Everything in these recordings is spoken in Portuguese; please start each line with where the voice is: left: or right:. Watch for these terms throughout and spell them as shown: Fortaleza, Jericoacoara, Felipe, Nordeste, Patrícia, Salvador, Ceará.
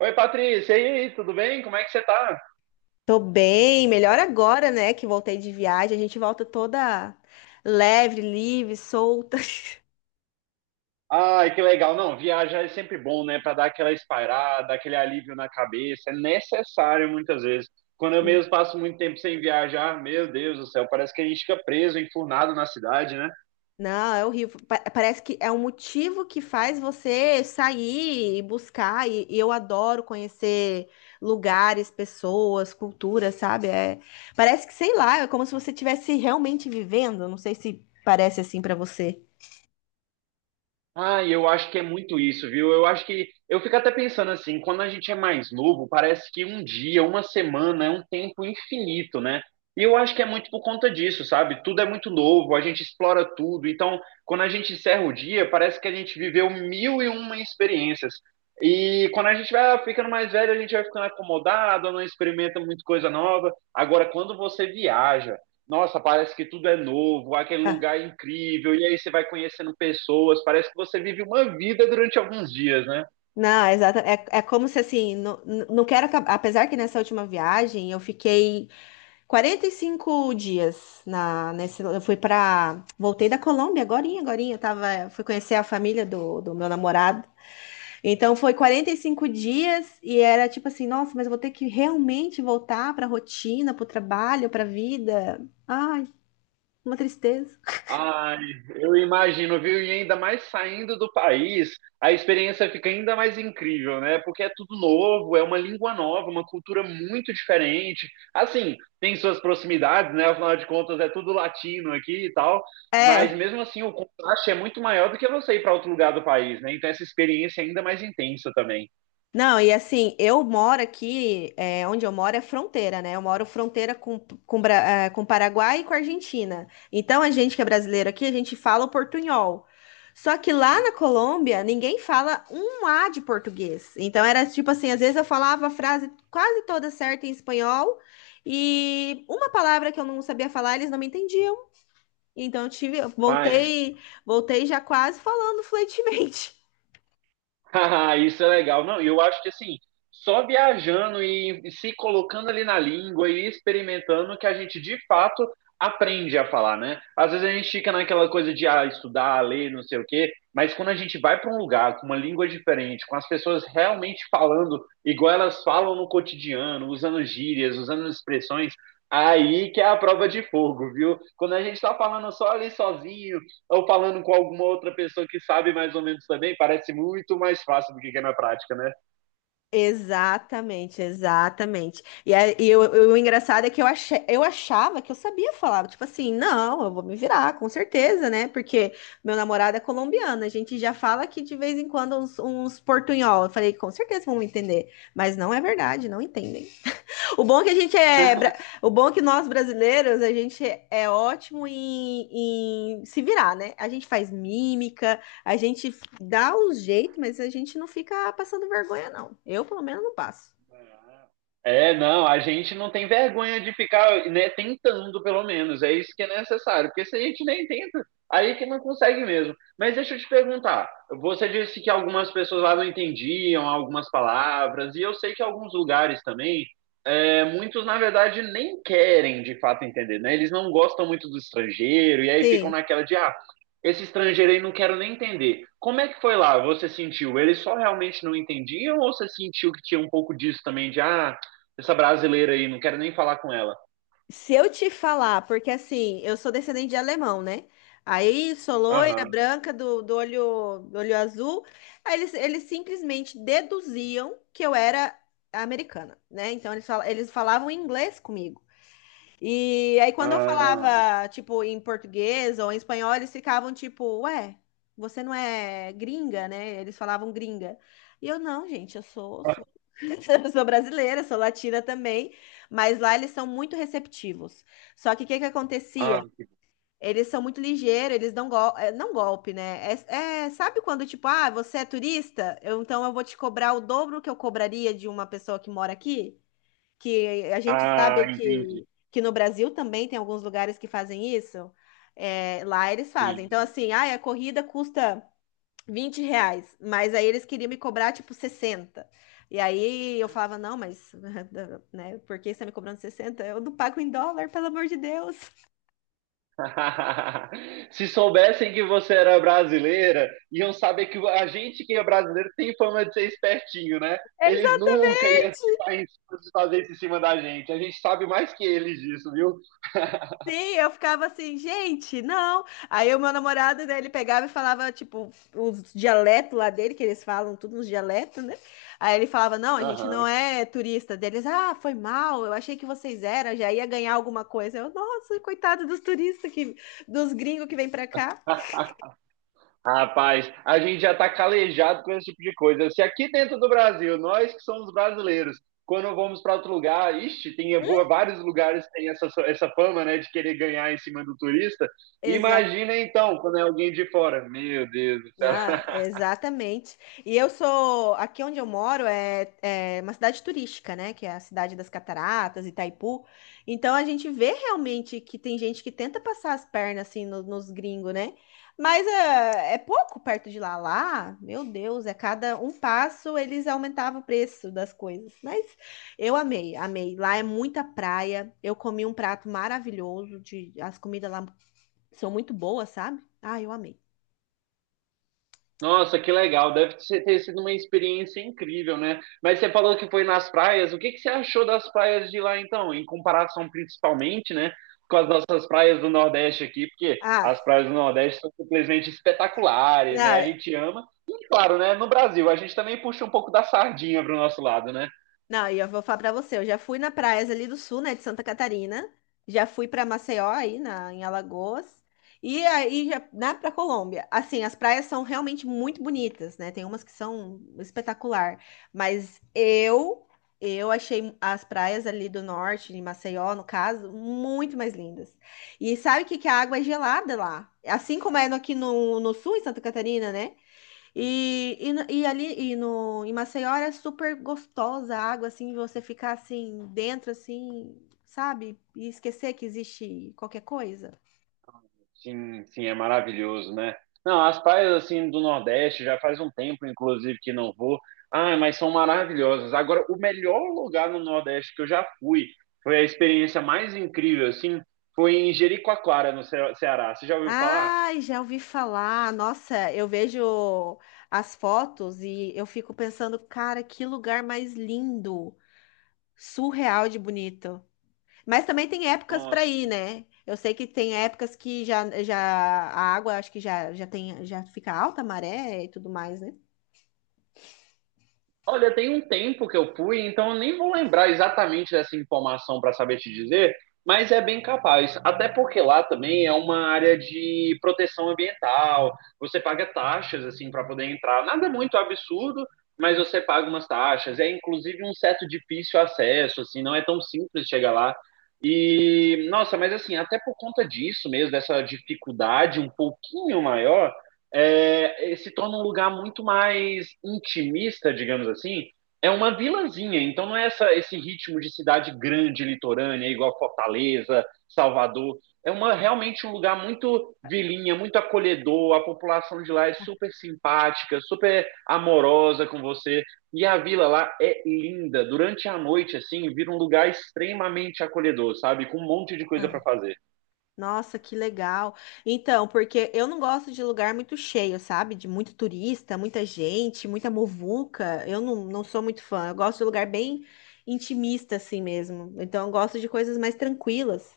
right: Oi, Patrícia, e aí, tudo bem? Como é que você tá?
left: Tô bem, melhor agora, né, que voltei de viagem. A gente volta toda leve, livre, solta.
right: Ai, que legal. Não, viajar é sempre bom, né? Para dar aquela espairada, aquele alívio na cabeça. É necessário muitas vezes. Quando eu mesmo passo muito tempo sem viajar, meu Deus do céu, parece que a gente fica preso, enfurnado na cidade, né?
left: Não, é horrível. Parece que é um motivo que faz você sair e buscar. E eu adoro conhecer lugares, pessoas, culturas, sabe? Parece que, sei lá, é como se você estivesse realmente vivendo. Não sei se parece assim pra você.
right: Ah, eu acho que é muito isso, viu? Eu acho que eu fico até pensando assim, quando a gente é mais novo, parece que um dia, uma semana é um tempo infinito, né? E eu acho que é muito por conta disso, sabe? Tudo é muito novo, a gente explora tudo. Então, quando a gente encerra o dia, parece que a gente viveu mil e uma experiências. E quando a gente vai ficando mais velho, a gente vai ficando acomodado, não experimenta muita coisa nova. Agora, quando você viaja, nossa, parece que tudo é novo, aquele
left: Ah,
right: lugar é incrível, e aí você vai conhecendo pessoas, parece que você vive uma vida durante alguns dias, né?
left: não, exato. É, é como se assim, não, não quero acabar. Apesar que nessa última viagem eu fiquei 45 dias nesse. Eu fui pra. Voltei da Colômbia agorinha, agorinha. Eu tava, fui conhecer a família do meu namorado. Então foi 45 dias e era tipo assim, nossa, mas eu vou ter que realmente voltar pra rotina, pro trabalho, pra vida. Ai, uma tristeza.
right: Ai, eu imagino, viu? E ainda mais saindo do país, a experiência fica ainda mais incrível, né? Porque é tudo novo, é uma língua nova, uma cultura muito diferente. Assim, tem suas proximidades, né? Afinal de contas, é tudo latino aqui e tal, mas
left: É,
right: mesmo assim o contraste é muito maior do que você ir para outro lugar do país, né? Então essa experiência é ainda mais intensa também.
left: não, e assim, eu moro aqui, é, onde eu moro é fronteira, né? Eu moro fronteira com Paraguai e com Argentina. Então, a gente que é brasileiro aqui, a gente fala o portunhol. Só que lá na Colômbia, ninguém fala um A de português. Então, era tipo assim, às vezes eu falava a frase quase toda certa em espanhol e uma palavra que eu não sabia falar, eles não me entendiam. Então, eu tive, eu
right: Mas
left: voltei, já quase falando fluentemente.
right: Haha, isso é legal. Não, eu acho que assim, só viajando e se colocando ali na língua e experimentando que a gente de fato aprende a falar, né? Às vezes a gente fica naquela coisa de ah, estudar, ler, não sei o quê, mas quando a gente vai para um lugar com uma língua diferente, com as pessoas realmente falando igual elas falam no cotidiano, usando gírias, usando expressões, aí que é a prova de fogo, viu? Quando a gente está falando só ali sozinho, ou falando com alguma outra pessoa que sabe mais ou menos também, parece muito mais fácil do que é na prática, né?
left: Exatamente, exatamente. O engraçado é que eu, achei, eu achava que eu sabia falar, tipo assim, não, eu vou me virar, com certeza, né? Porque meu namorado é colombiano, a gente já fala que de vez em quando uns portunhol. Eu falei, com certeza vão me entender, mas não é verdade, não entendem. O bom é que a gente é, bra- o bom é que nós brasileiros, a gente é ótimo em se virar, né? A gente faz mímica, a gente dá o jeito, mas a gente não fica passando vergonha, não. Eu, pelo menos, não passo.
right: É, não, a gente não tem vergonha de ficar, né, tentando pelo menos, é isso que é necessário, porque se a gente nem tenta, aí que não consegue mesmo. Mas deixa eu te perguntar, você disse que algumas pessoas lá não entendiam algumas palavras, e eu sei que alguns lugares também é, muitos, na verdade, nem querem de fato entender, né? Eles não gostam muito do estrangeiro e aí ficam
left: Sim.
right: naquela de, ah, esse estrangeiro aí não quero nem entender. Como é que foi lá? Você sentiu? Eles só realmente não entendiam ou você sentiu que tinha um pouco disso também de, ah, essa brasileira aí, não quero nem falar com ela?
left: Se eu te falar, porque assim, eu sou descendente de alemão, né? Aí sou loira,
right: Aham.
left: branca, do olho azul. Aí eles simplesmente deduziam que eu era americana, né? Então eles falavam inglês comigo. E aí, quando eu
right: Ah,
left: falava, tipo, em português ou em espanhol, eles ficavam tipo, ué, você não é gringa, né? Eles falavam gringa. E eu, não, gente,
right: ah,
left: sou, eu sou brasileira, sou latina também. Mas lá eles são muito receptivos. Só que o que que
right: ah,
left: acontecia? Eles são muito ligeiros, eles dão gol... eh, não golpe, né? Sabe quando, tipo, ah, você é turista? Então eu vou te cobrar o dobro que eu cobraria de uma pessoa que mora aqui? Que a gente sabe
right: ah, entendi.
left: que no Brasil também tem alguns lugares que fazem isso. É, lá eles fazem. Então,
right: Sim.
left: assim, ah, a corrida custa 20 reais, mas aí eles queriam me cobrar tipo 60. E aí eu falava, não, mas né, por que você está me cobrando 60? Eu não pago em dólar, pelo amor de Deus.
right: Se soubessem que você era brasileira, iam saber que a gente que é brasileiro tem fama de ser espertinho, né? Eles
left: Exatamente.
right: nunca iam tentar em- fazer isso em cima da gente. A gente sabe mais que eles disso, viu?
left: Sim, eu ficava assim, gente, não. Aí o meu namorado, né, ele pegava e falava, tipo, os dialetos lá dele, que eles falam tudo nos dialetos, né? Aí ele falava, não, a gente
right: Aham.
left: não é turista deles. Ah, foi mal, eu achei que vocês eram, já ia ganhar alguma coisa. Eu, nossa, coitado dos turistas, que, dos gringos que vêm pra cá.
right: Rapaz, a gente já está calejado com esse tipo de coisa. Se aqui dentro do Brasil, nós que somos brasileiros, quando vamos para outro lugar, ixi, tem boa- vários lugares que tem essa, essa fama, né, de querer ganhar em cima do turista. Imagina então, quando é alguém de fora. Meu Deus do céu.
left: Ah, exatamente. E eu sou, aqui onde eu moro é uma cidade turística, né? Que é a cidade das Cataratas, Itaipu. Então a gente vê realmente que tem gente que tenta passar as pernas assim nos gringos, né? Mas é, é pouco perto de lá. Lá, meu Deus, é cada um passo eles aumentavam o preço das coisas. Mas eu amei, amei. Lá é muita praia. Eu comi um prato maravilhoso de, as comidas lá são muito boas, sabe? Ah, eu amei.
right: Nossa, que legal. Deve ser- ter sido uma experiência incrível, né? Mas você falou que foi nas praias. O que que você achou das praias de lá, então? Em comparação, principalmente, né, com as nossas praias do Nordeste aqui, porque
left: Ah,
right: as praias do Nordeste são simplesmente espetaculares, né? A
left: ah,
right: gente ama. E, claro, né, no Brasil, a gente também puxa um pouco da sardinha pro nosso lado, né?
left: não, e eu vou falar pra você, eu já fui na praias ali do sul, né, de Santa Catarina, já fui pra Maceió aí na em Alagoas e aí já, né, para Colômbia. Assim, as praias são realmente muito bonitas, né? Tem umas que são espetacular, mas eu achei as praias ali do norte, de Maceió, no caso, muito mais lindas. E sabe o que que a água é gelada lá? Assim como é aqui no sul, em Santa Catarina, né? E, no- e ali e no, Em Maceió era super gostosa a água, assim, você ficar assim dentro, assim, sabe? E esquecer que existe qualquer coisa.
right: Sim, sim, é maravilhoso, né? Não, as praias assim do Nordeste já faz um tempo, inclusive, que não vou. Ah, mas são maravilhosas. Agora, o melhor lugar no Nordeste que eu já fui, foi a experiência mais incrível, assim, foi em Jericoacoara, no Ce- Ceará. Você já ouviu falar?
left: Ai, já ouvi falar. Nossa, eu vejo as fotos e eu fico pensando, cara, que lugar mais lindo, surreal de bonito. Mas também tem épocas para
right: Nossa,
left: ir, né? Eu sei que tem épocas que já a água acho que já fica alta a maré e tudo mais, né?
right: olha, tem um tempo que eu fui, então eu nem vou lembrar exatamente dessa informação para saber te dizer, mas é bem capaz. Até porque lá também é uma área de proteção ambiental. Você paga taxas assim para poder entrar. Nada muito absurdo, mas você paga umas taxas. É inclusive um certo difícil acesso, assim, não é tão simples chegar lá. E nossa, mas assim, até por conta disso mesmo, dessa dificuldade um pouquinho maior, é, se torna um lugar muito mais intimista, digamos assim. É uma vilazinha, então não é essa, esse ritmo de cidade grande, litorânea, igual Fortaleza, Salvador. É uma, realmente um lugar muito vilinha, muito acolhedor. A população de lá é super simpática, super amorosa com você. E a vila lá é linda. Durante a noite, assim, vira um lugar extremamente acolhedor, sabe? Com um monte de coisa para fazer.
left: Nossa, que legal. Então, porque eu não gosto de lugar muito cheio, sabe? De muito turista, muita gente, muita muvuca. Eu não, não sou muito fã. Eu gosto de lugar bem intimista, assim mesmo. Então, eu gosto de coisas mais tranquilas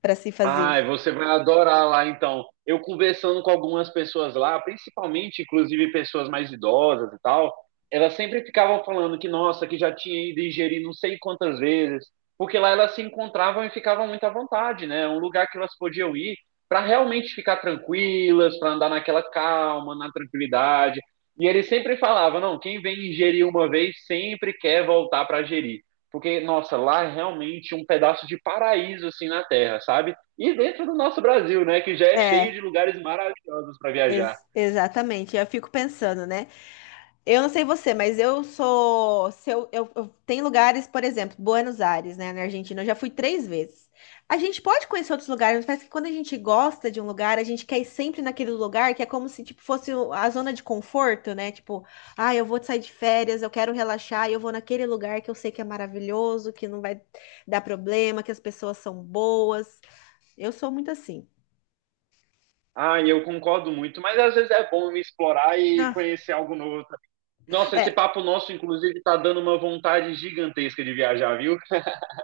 left: para se fazer.
right: Ai, você vai adorar lá então. Eu conversando com algumas pessoas lá, principalmente, inclusive pessoas mais idosas e tal, elas sempre ficavam falando que, nossa, que já tinha ido ingerir não sei quantas vezes, porque lá elas se encontravam e ficavam muito à vontade, né? É um lugar que elas podiam ir para realmente ficar tranquilas, para andar naquela calma, na tranquilidade. E ele sempre falava, não, quem vem ingerir uma vez sempre quer voltar para gerir. Porque, nossa, lá é realmente um pedaço de paraíso assim na Terra, sabe? E dentro do nosso Brasil, né, que já é cheio
left: É,
right: de lugares maravilhosos para viajar.
left: exatamente. Eu fico pensando, né? Eu não sei você, mas eu sou. Se eu, eu- Tem lugares, por exemplo, Buenos Aires, né, na Argentina, eu já fui 3 vezes. A gente pode conhecer outros lugares, mas parece que quando a gente gosta de um lugar, a gente quer ir sempre naquele lugar que é como se tipo, fosse a zona de conforto, né? Tipo, ah, eu vou sair de férias, eu quero relaxar, e eu vou naquele lugar que eu sei que é maravilhoso, que não vai dar problema, que as pessoas são boas. Eu sou muito assim.
right: Ah, eu concordo muito, mas às vezes é bom explorar e
left: Ah,
right: conhecer algo novo também. Nossa, esse
left: é.
right: papo nosso, inclusive, tá dando uma vontade gigantesca de viajar, viu?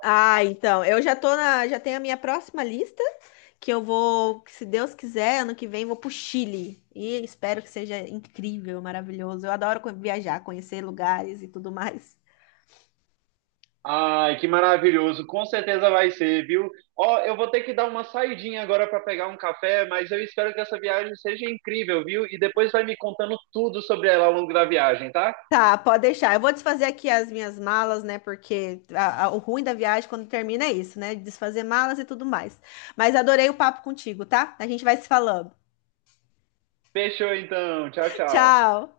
left: Ah, então, eu já tô na, já tenho a minha próxima lista que eu vou, que se Deus quiser, ano que vem vou pro Chile. E espero que seja incrível, maravilhoso. Eu adoro viajar, conhecer lugares e tudo mais.
right: Ai, que maravilhoso. Com certeza vai ser, viu? Ó, eu vou ter que dar uma saidinha agora para pegar um café, mas eu espero que essa viagem seja incrível, viu? E depois vai me contando tudo sobre ela ao longo da viagem, tá?
left: Tá, pode deixar. Eu vou desfazer aqui as minhas malas, né? Porque o ruim da viagem quando termina é isso, né? Desfazer malas e tudo mais. Mas adorei o papo contigo, tá? A gente vai se falando.
right: Fechou então. Tchau, tchau.
left: Tchau!